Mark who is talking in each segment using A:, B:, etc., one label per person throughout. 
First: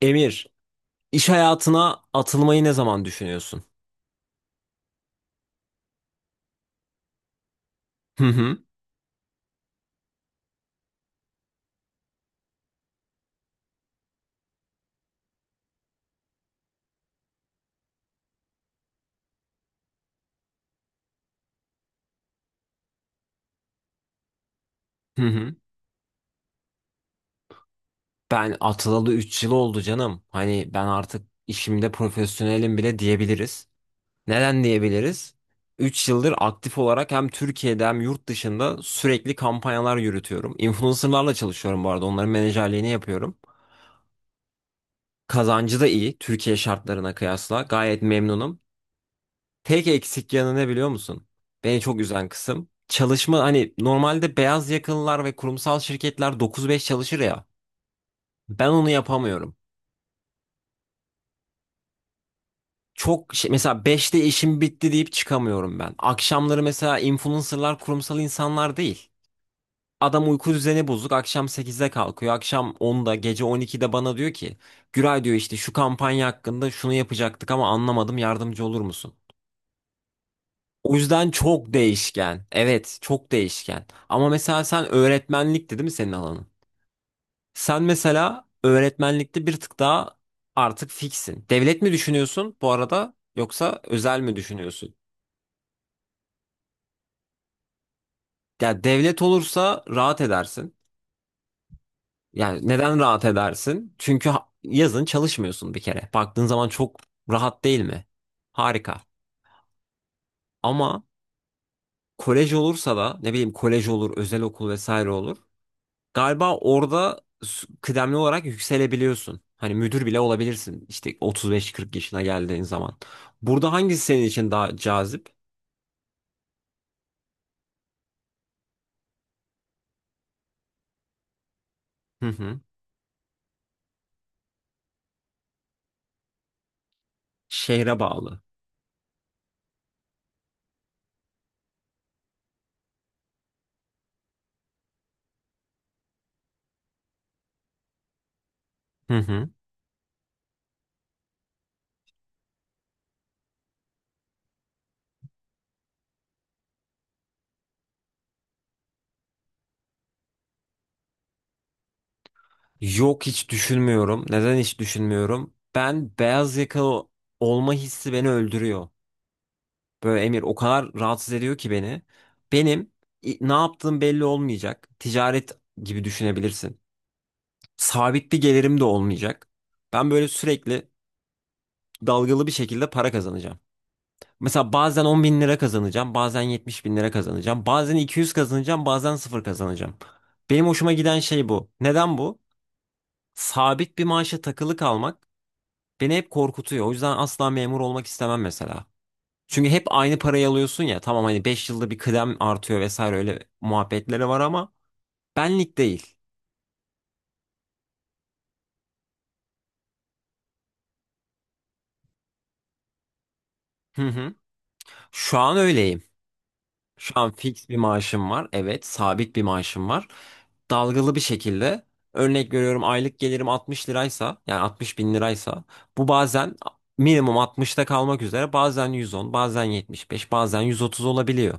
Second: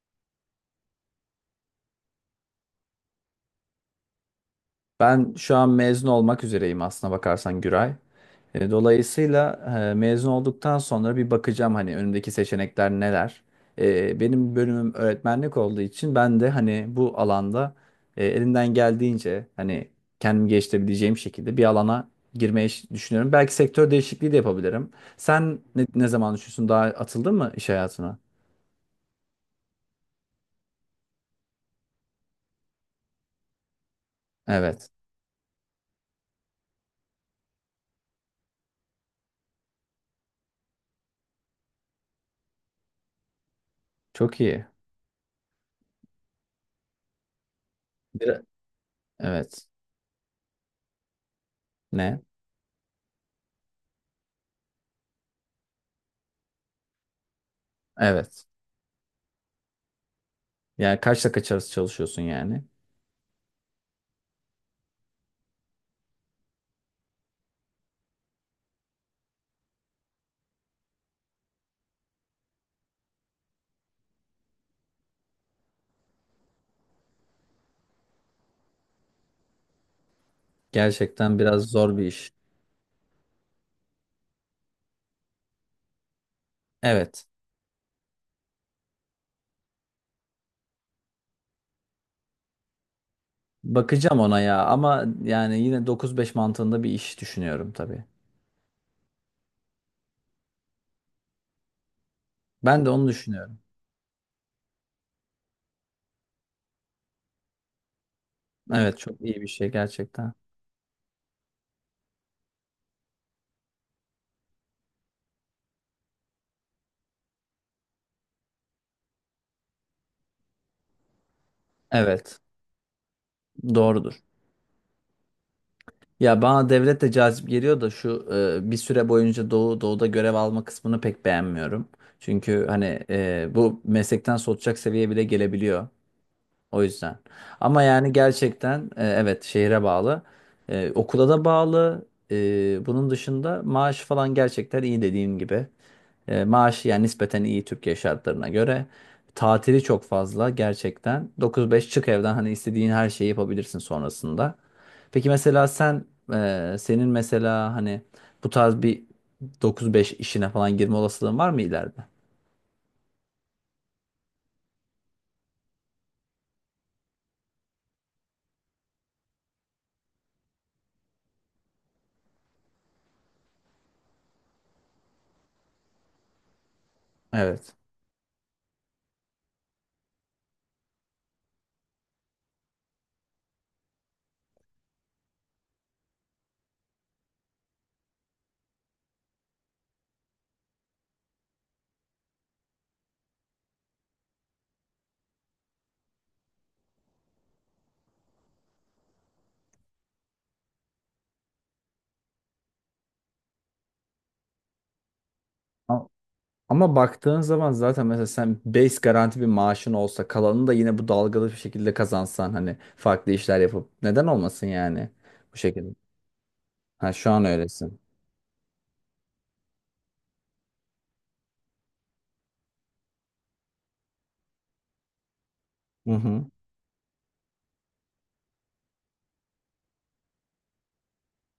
A: Emir, iş hayatına atılmayı ne zaman düşünüyorsun?
B: Ben şu an mezun olmak üzereyim aslına bakarsan Güray.
A: Hı hı,
B: Dolayısıyla mezun olduktan sonra bir bakacağım hani önümdeki seçenekler neler. Benim bölümüm öğretmenlik olduğu için ben de hani bu alanda elimden geldiğince hani kendimi geliştirebileceğim şekilde bir alana girmeyi düşünüyorum. Belki sektör değişikliği de yapabilirim.
A: hı hı.
B: Sen ne zaman düşünüyorsun? Daha atıldın mı iş hayatına?
A: Ben atılalı 3 yıl oldu canım. Hani ben artık işimde profesyonelim bile diyebiliriz. Neden
B: Evet.
A: diyebiliriz? 3 yıldır aktif olarak hem Türkiye'de hem yurt dışında sürekli kampanyalar yürütüyorum. Influencerlarla çalışıyorum bu arada. Onların menajerliğini yapıyorum.
B: Çok iyi.
A: Kazancı da iyi Türkiye şartlarına kıyasla. Gayet
B: Bir-
A: memnunum.
B: Evet.
A: Tek eksik yanı ne biliyor musun? Beni çok
B: Ne?
A: üzen kısım. Çalışma hani normalde beyaz yakalılar ve kurumsal şirketler 9-5 çalışır ya.
B: Evet.
A: Ben onu yapamıyorum.
B: Yani kaçla kaç arası çalışıyorsun yani?
A: Çok şey, mesela 5'te işim bitti deyip çıkamıyorum ben. Akşamları mesela influencerlar kurumsal insanlar değil. Adam uyku düzeni bozuk. Akşam 8'de kalkıyor. Akşam 10'da, gece 12'de bana diyor ki, Güray diyor işte şu kampanya hakkında şunu yapacaktık ama anlamadım yardımcı olur musun? O yüzden
B: Gerçekten biraz
A: çok
B: zor bir iş.
A: değişken. Evet, çok değişken. Ama mesela sen öğretmenlikti değil mi senin alanın?
B: Evet.
A: Sen mesela öğretmenlikte bir tık daha artık fiksin. Devlet mi düşünüyorsun bu arada yoksa özel
B: Bakacağım
A: mi
B: ona ya,
A: düşünüyorsun?
B: ama yani yine 9-5 mantığında bir iş düşünüyorum tabii.
A: Ya devlet olursa rahat edersin. Yani
B: Ben de
A: neden
B: onu
A: rahat
B: düşünüyorum.
A: edersin? Çünkü yazın çalışmıyorsun bir kere. Baktığın zaman çok rahat değil mi?
B: Evet,
A: Harika.
B: çok iyi bir şey gerçekten.
A: Ama kolej olursa da ne bileyim kolej olur, özel okul vesaire olur. Galiba orada kıdemli olarak yükselebiliyorsun. Hani müdür bile olabilirsin. İşte 35-40 yaşına
B: Evet,
A: geldiğin zaman. Burada hangisi
B: doğrudur.
A: senin için daha cazip?
B: Ya bana devlet de cazip geliyor da şu bir süre boyunca Doğu'da görev alma kısmını pek beğenmiyorum.
A: Hı hı.
B: Çünkü hani bu meslekten soğutacak seviyeye bile gelebiliyor. O yüzden. Ama
A: Şehre
B: yani
A: bağlı.
B: gerçekten evet, şehre bağlı. Okula da bağlı. Bunun dışında maaş falan gerçekten iyi, dediğim gibi. Maaş yani nispeten iyi, Türkiye şartlarına göre.
A: Hı hı.
B: Tatili çok fazla gerçekten. 9-5 çık evden, hani istediğin her şeyi yapabilirsin sonrasında. Peki mesela sen, senin mesela hani bu tarz bir 9-5 işine falan girme olasılığın var mı ileride?
A: Yok hiç düşünmüyorum. Neden hiç düşünmüyorum? Ben beyaz yakalı olma hissi beni öldürüyor. Böyle Emir o kadar rahatsız ediyor ki beni. Benim ne yaptığım belli olmayacak. Ticaret gibi düşünebilirsin.
B: Evet.
A: Sabit bir gelirim de olmayacak. Ben böyle sürekli dalgalı bir şekilde para kazanacağım. Mesela bazen 10 bin lira kazanacağım, bazen 70 bin lira kazanacağım, bazen 200 kazanacağım, bazen sıfır kazanacağım. Benim hoşuma giden şey bu. Neden bu? Sabit bir maaşa takılı kalmak beni hep korkutuyor. O yüzden asla memur olmak istemem mesela. Çünkü hep aynı parayı alıyorsun ya. Tamam hani 5 yılda bir kıdem artıyor vesaire öyle muhabbetleri var ama benlik değil.
B: Ama baktığın zaman zaten mesela sen base garanti bir maaşın olsa, kalanını da yine bu dalgalı bir şekilde kazansan, hani farklı işler yapıp
A: Hı
B: neden
A: hı.
B: olmasın yani
A: Şu an
B: bu şekilde.
A: öyleyim. Şu
B: Ha, şu
A: an
B: an
A: fix bir
B: öylesin.
A: maaşım var. Evet, sabit bir maaşım var. Dalgalı bir şekilde örnek veriyorum, aylık gelirim 60 liraysa yani 60 bin liraysa bu
B: Hı hı.
A: bazen minimum 60'ta kalmak üzere bazen 110 bazen 75 bazen 130 olabiliyor.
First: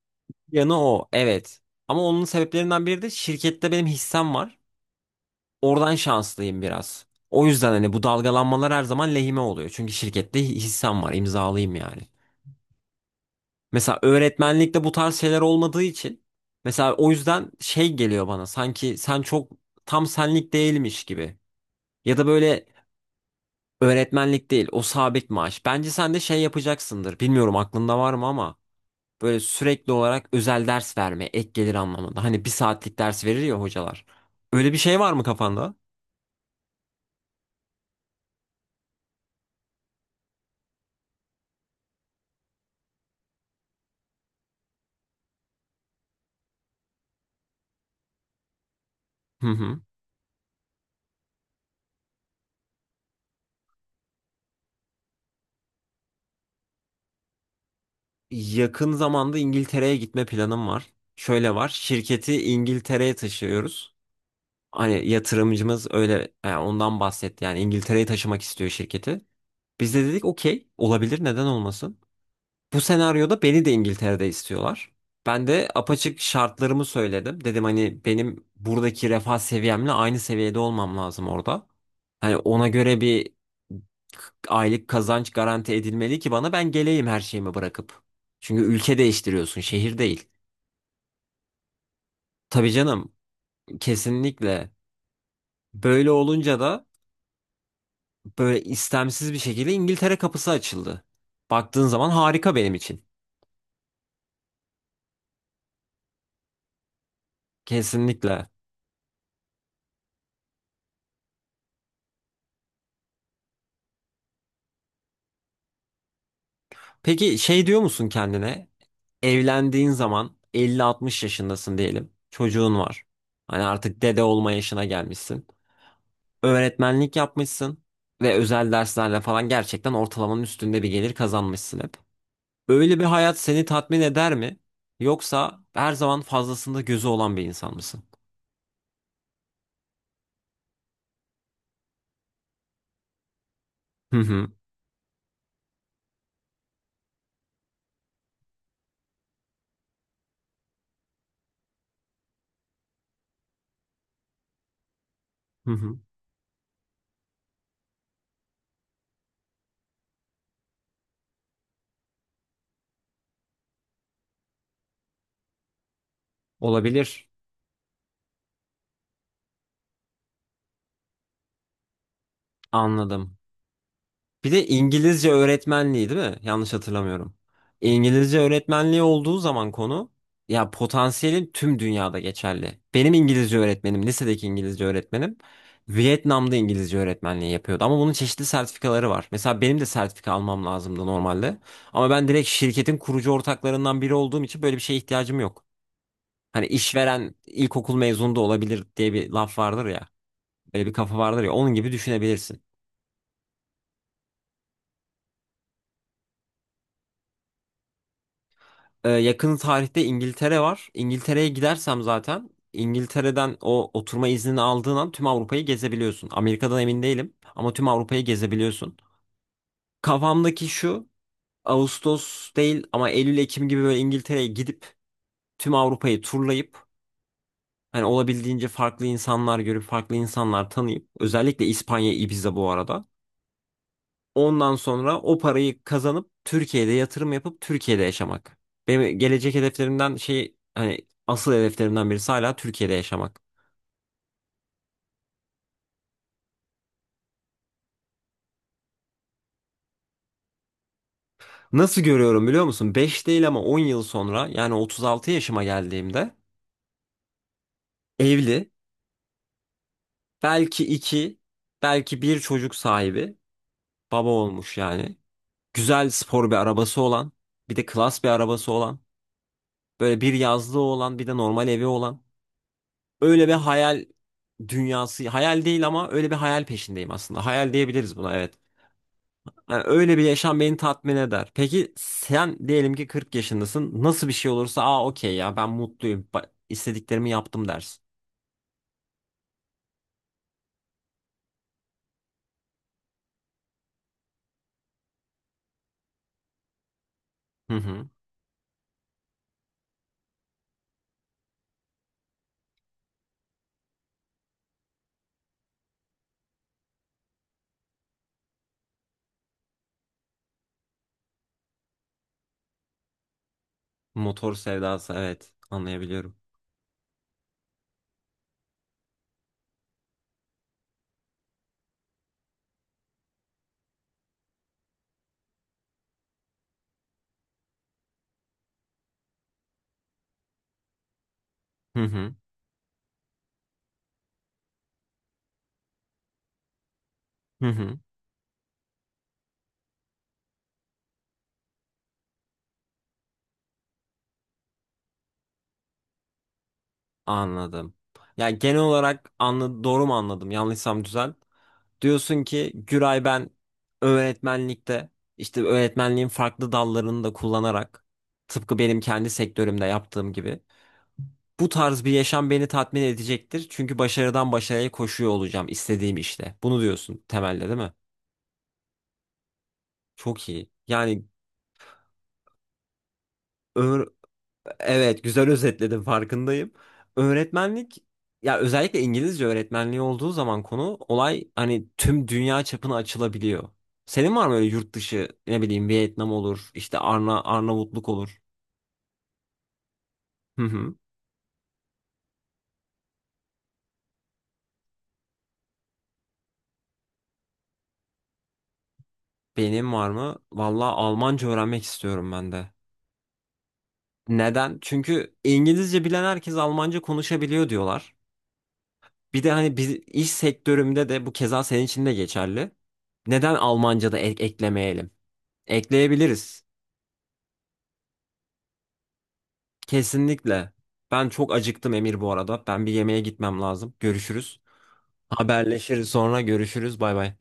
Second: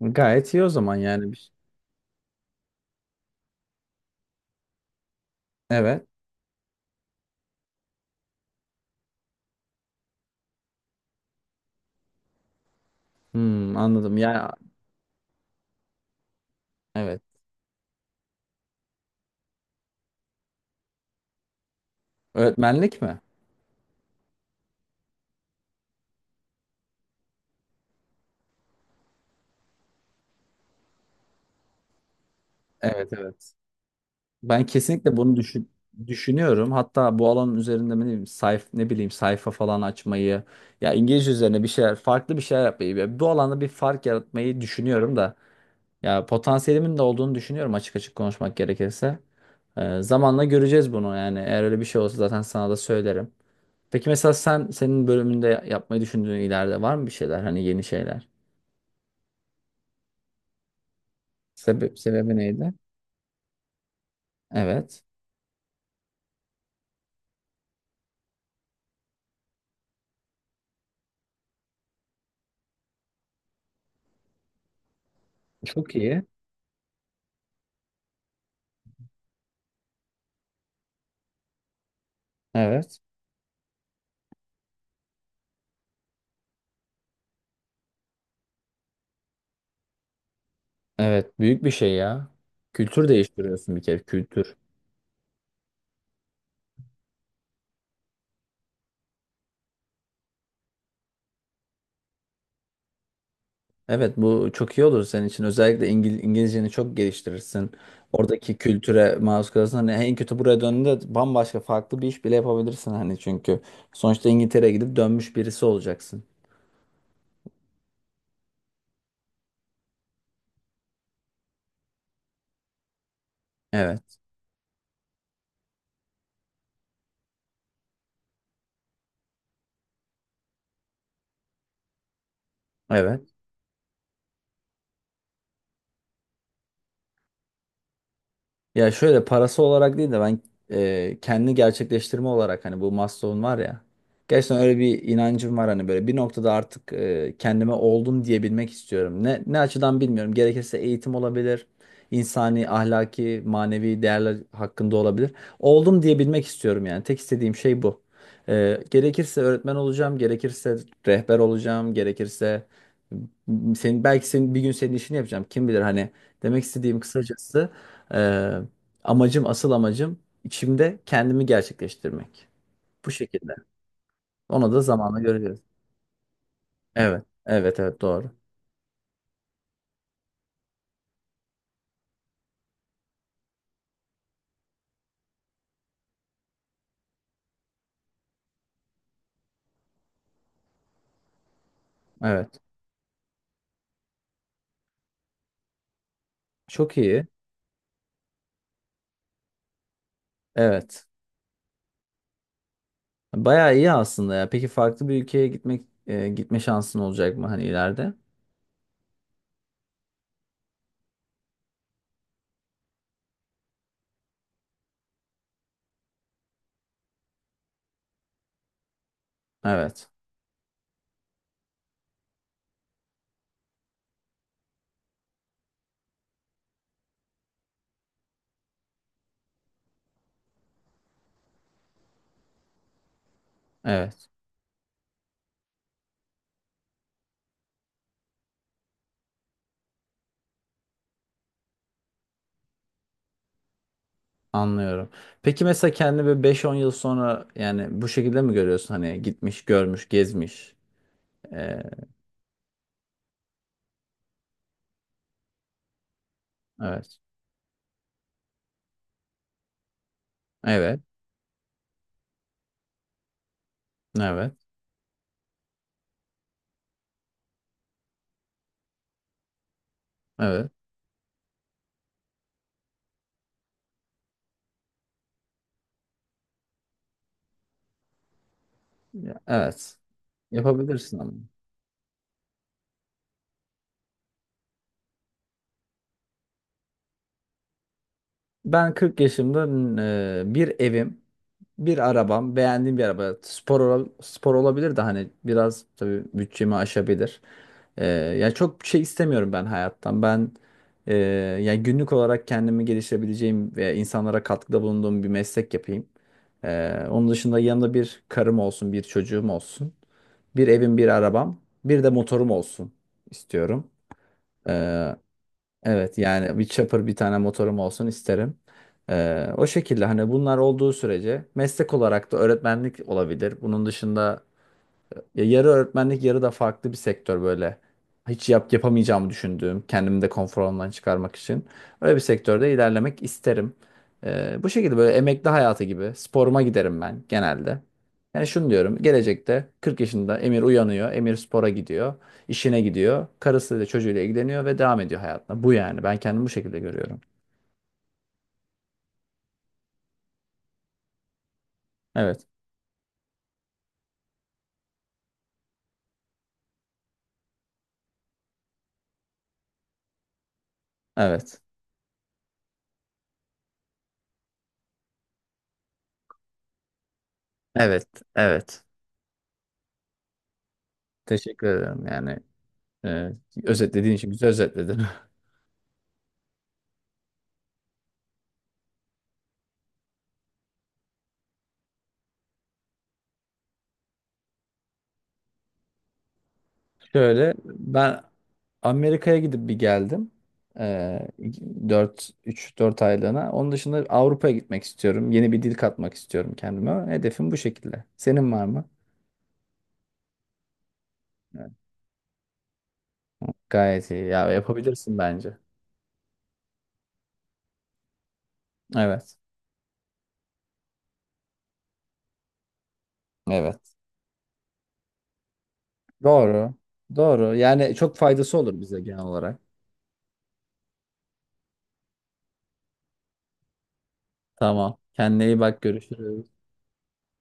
B: Gayet iyi o
A: Yanı
B: zaman
A: o
B: yani. Şey.
A: evet ama onun sebeplerinden biri de şirkette benim hissem var. Oradan
B: Evet.
A: şanslıyım biraz. O yüzden hani bu dalgalanmalar her zaman lehime oluyor. Çünkü şirkette hissem var imzalıyım yani.
B: Hmm,
A: Mesela
B: anladım. Ya,
A: öğretmenlikte bu tarz şeyler olmadığı için mesela o
B: evet.
A: yüzden şey geliyor bana sanki sen çok tam senlik değilmiş gibi. Ya da böyle
B: Öğretmenlik mi?
A: öğretmenlik değil o sabit maaş. Bence sen de şey yapacaksındır. Bilmiyorum aklında var mı ama böyle sürekli olarak özel ders verme ek gelir anlamında. Hani bir saatlik
B: Evet,
A: ders verir
B: evet.
A: ya hocalar.
B: Ben
A: Öyle bir şey var
B: kesinlikle
A: mı
B: bunu düşün
A: kafanda?
B: düşünüyorum. Hatta bu alanın üzerinde, ne bileyim, ne bileyim sayfa falan açmayı, ya İngilizce üzerine bir şeyler, farklı bir şeyler yapmayı, ya bu alanda bir fark yaratmayı düşünüyorum da. Ya, potansiyelimin de olduğunu düşünüyorum, açık açık konuşmak gerekirse.
A: Hı hı.
B: Zamanla göreceğiz bunu yani. Eğer öyle bir şey olsa zaten sana da söylerim. Peki mesela sen, senin bölümünde yapmayı düşündüğün, ileride var mı bir şeyler, hani yeni şeyler?
A: Yakın zamanda İngiltere'ye gitme planım var. Şöyle var.
B: Sebep, sebebi
A: Şirketi
B: neydi?
A: İngiltere'ye taşıyoruz.
B: Evet.
A: Hani yatırımcımız öyle yani ondan bahsetti. Yani İngiltere'ye taşımak istiyor şirketi. Biz de dedik okey olabilir neden olmasın. Bu senaryoda beni de İngiltere'de istiyorlar. Ben de
B: Çok
A: apaçık
B: iyi.
A: şartlarımı söyledim. Dedim hani benim buradaki refah seviyemle aynı seviyede olmam lazım orada. Hani ona
B: Evet.
A: göre bir aylık kazanç garanti edilmeli ki bana ben geleyim her şeyimi bırakıp. Çünkü ülke değiştiriyorsun, şehir değil.
B: Evet, büyük bir şey ya.
A: Tabii
B: Kültür
A: canım,
B: değiştiriyorsun bir kere, kültür.
A: kesinlikle. Böyle olunca da böyle istemsiz bir şekilde İngiltere kapısı açıldı. Baktığın zaman harika benim için.
B: Evet, bu çok iyi olur senin için. Özellikle İngilizceni çok geliştirirsin.
A: Kesinlikle.
B: Oradaki kültüre maruz kalırsın. Hani en kötü buraya döndüğünde bambaşka farklı bir iş bile yapabilirsin hani, çünkü sonuçta İngiltere'ye gidip dönmüş birisi olacaksın.
A: Peki şey diyor musun kendine? Evlendiğin zaman 50 60 yaşındasın diyelim. Çocuğun var. Hani artık
B: Evet.
A: dede olma yaşına gelmişsin. Öğretmenlik yapmışsın ve özel derslerle falan gerçekten ortalamanın üstünde bir gelir kazanmışsın hep. Öyle bir
B: Evet.
A: hayat seni tatmin eder mi? Yoksa her zaman fazlasında gözü olan bir insan mısın?
B: Ya şöyle, parası olarak değil de ben kendi gerçekleştirme olarak, hani bu Maslow'un var ya.
A: Hı hı.
B: Gerçekten öyle bir inancım var, hani böyle bir noktada artık kendime oldum diyebilmek istiyorum. Ne açıdan bilmiyorum. Gerekirse eğitim olabilir. İnsani, ahlaki, manevi değerler hakkında olabilir.
A: Hı hı.
B: Oldum diyebilmek istiyorum yani. Tek istediğim şey bu. Gerekirse öğretmen olacağım, gerekirse rehber olacağım, gerekirse senin, belki senin bir gün senin işini yapacağım. Kim bilir, hani demek istediğim
A: Olabilir.
B: kısacası, e, amacım, asıl amacım içimde kendimi gerçekleştirmek. Bu
A: Anladım.
B: şekilde.
A: Bir de
B: Onu da zamanla
A: İngilizce
B: göreceğiz.
A: öğretmenliği değil mi? Yanlış
B: Evet.
A: hatırlamıyorum.
B: Evet, evet, doğru.
A: İngilizce öğretmenliği olduğu zaman konu ya potansiyelin tüm dünyada geçerli. Benim İngilizce öğretmenim, lisedeki İngilizce öğretmenim Vietnam'da İngilizce öğretmenliği yapıyordu. Ama bunun çeşitli sertifikaları var. Mesela benim de sertifika almam lazımdı normalde. Ama ben direkt
B: Evet.
A: şirketin kurucu ortaklarından biri olduğum için böyle bir şeye ihtiyacım yok. Hani
B: Çok iyi.
A: işveren ilkokul mezunu da olabilir diye bir laf vardır ya. Böyle bir
B: Evet.
A: kafa vardır ya. Onun gibi düşünebilirsin.
B: Bayağı iyi aslında ya. Peki, farklı bir ülkeye gitme şansın olacak mı hani ileride?
A: Yakın tarihte İngiltere var. İngiltere'ye gidersem zaten İngiltere'den o oturma iznini aldığın an tüm Avrupa'yı gezebiliyorsun. Amerika'dan emin değilim ama tüm Avrupa'yı gezebiliyorsun.
B: Evet.
A: Kafamdaki şu Ağustos değil ama Eylül-Ekim gibi böyle İngiltere'ye gidip tüm Avrupa'yı turlayıp hani olabildiğince farklı insanlar görüp farklı insanlar tanıyıp özellikle İspanya, Ibiza bu arada.
B: Evet.
A: Ondan sonra o parayı kazanıp Türkiye'de yatırım yapıp Türkiye'de yaşamak. Benim gelecek hedeflerimden şey hani asıl hedeflerimden birisi hala Türkiye'de yaşamak.
B: Anlıyorum. Peki mesela kendini böyle 5-10 yıl sonra yani bu şekilde mi görüyorsun, hani gitmiş, görmüş, gezmiş? E,
A: Nasıl görüyorum biliyor musun? 5 değil ama 10 yıl sonra yani 36 yaşıma geldiğimde
B: evet.
A: evli, belki
B: Evet.
A: 2 belki bir çocuk sahibi, baba
B: Evet.
A: olmuş yani. Güzel spor bir arabası olan, bir de klas bir arabası olan, böyle bir
B: Evet.
A: yazlığı olan, bir de normal evi olan. Öyle bir hayal dünyası, hayal değil ama öyle bir hayal peşindeyim aslında. Hayal diyebiliriz buna evet.
B: Ya,
A: Yani
B: evet.
A: öyle bir yaşam beni tatmin
B: Yapabilirsin ama.
A: eder. Peki sen diyelim ki 40 yaşındasın. Nasıl bir şey olursa aa okey ya ben mutluyum. İstediklerimi yaptım dersin.
B: Ben 40 yaşımda bir evim, bir arabam, beğendiğim bir araba. Spor spor olabilir de, hani biraz tabii bütçemi aşabilir.
A: Hı
B: E,
A: hı.
B: yani çok bir şey istemiyorum ben hayattan. Ben e, yani günlük olarak kendimi geliştirebileceğim ve insanlara katkıda bulunduğum bir meslek yapayım. Onun dışında yanında bir karım olsun, bir çocuğum olsun, bir evim, bir arabam, bir de motorum olsun istiyorum.
A: Motor sevdası
B: E,
A: evet
B: Evet
A: anlayabiliyorum.
B: yani bir chopper, bir tane motorum olsun isterim. O şekilde hani bunlar olduğu sürece, meslek olarak da öğretmenlik olabilir. Bunun dışında ya yarı öğretmenlik yarı da farklı bir sektör, böyle hiç yapamayacağımı düşündüğüm, kendimi de konfor alanından çıkarmak için
A: Hı
B: öyle bir
A: hı.
B: sektörde ilerlemek isterim. Bu şekilde, böyle emekli hayatı gibi sporuma giderim ben
A: Hı
B: genelde.
A: hı.
B: Yani şunu diyorum, gelecekte 40 yaşında Emir uyanıyor, Emir spora gidiyor, işine gidiyor, karısıyla çocuğuyla ilgileniyor ve devam ediyor hayatına. Bu yani, ben kendimi bu şekilde görüyorum.
A: Anladım. Ya genel olarak anla doğru mu anladım? Yanlışsam düzelt. Diyorsun
B: Evet,
A: ki Güray ben öğretmenlikte işte öğretmenliğin farklı dallarını da kullanarak tıpkı benim kendi sektörümde yaptığım gibi
B: evet,
A: bu tarz bir yaşam beni tatmin edecektir. Çünkü başarıdan başarıya koşuyor olacağım istediğim işte. Bunu diyorsun temelde değil mi?
B: evet, evet.
A: Çok iyi. Yani
B: Teşekkür ederim yani. e,
A: ö.
B: Özetlediğin için güzel özetledin.
A: Evet, güzel özetledin farkındayım. Öğretmenlik ya özellikle İngilizce öğretmenliği olduğu zaman konu olay hani tüm dünya çapına açılabiliyor. Senin var mı öyle yurt dışı ne bileyim Vietnam olur, işte
B: Şöyle
A: Arnavutluk
B: ben
A: olur.
B: Amerika'ya gidip bir geldim.
A: Hı hı.
B: Ee, 4 3 4 aylığına. Onun dışında Avrupa'ya gitmek istiyorum. Yeni bir dil katmak istiyorum kendime. Hedefim bu şekilde. Senin var mı?
A: Benim var mı? Vallahi Almanca
B: Evet.
A: öğrenmek istiyorum ben de.
B: Gayet iyi. Ya,
A: Neden?
B: yapabilirsin
A: Çünkü
B: bence.
A: İngilizce bilen herkes Almanca konuşabiliyor diyorlar.
B: Evet.
A: Bir de hani biz iş sektörümde de bu keza senin için de geçerli. Neden
B: Evet.
A: Almanca da eklemeyelim? Ekleyebiliriz.
B: Doğru. Doğru. Yani çok faydası olur bize genel olarak.
A: Kesinlikle. Ben çok acıktım Emir bu arada. Ben bir yemeğe gitmem lazım. Görüşürüz.
B: Tamam. Kendine iyi bak.
A: Haberleşiriz sonra
B: Görüşürüz.
A: görüşürüz. Bay bay.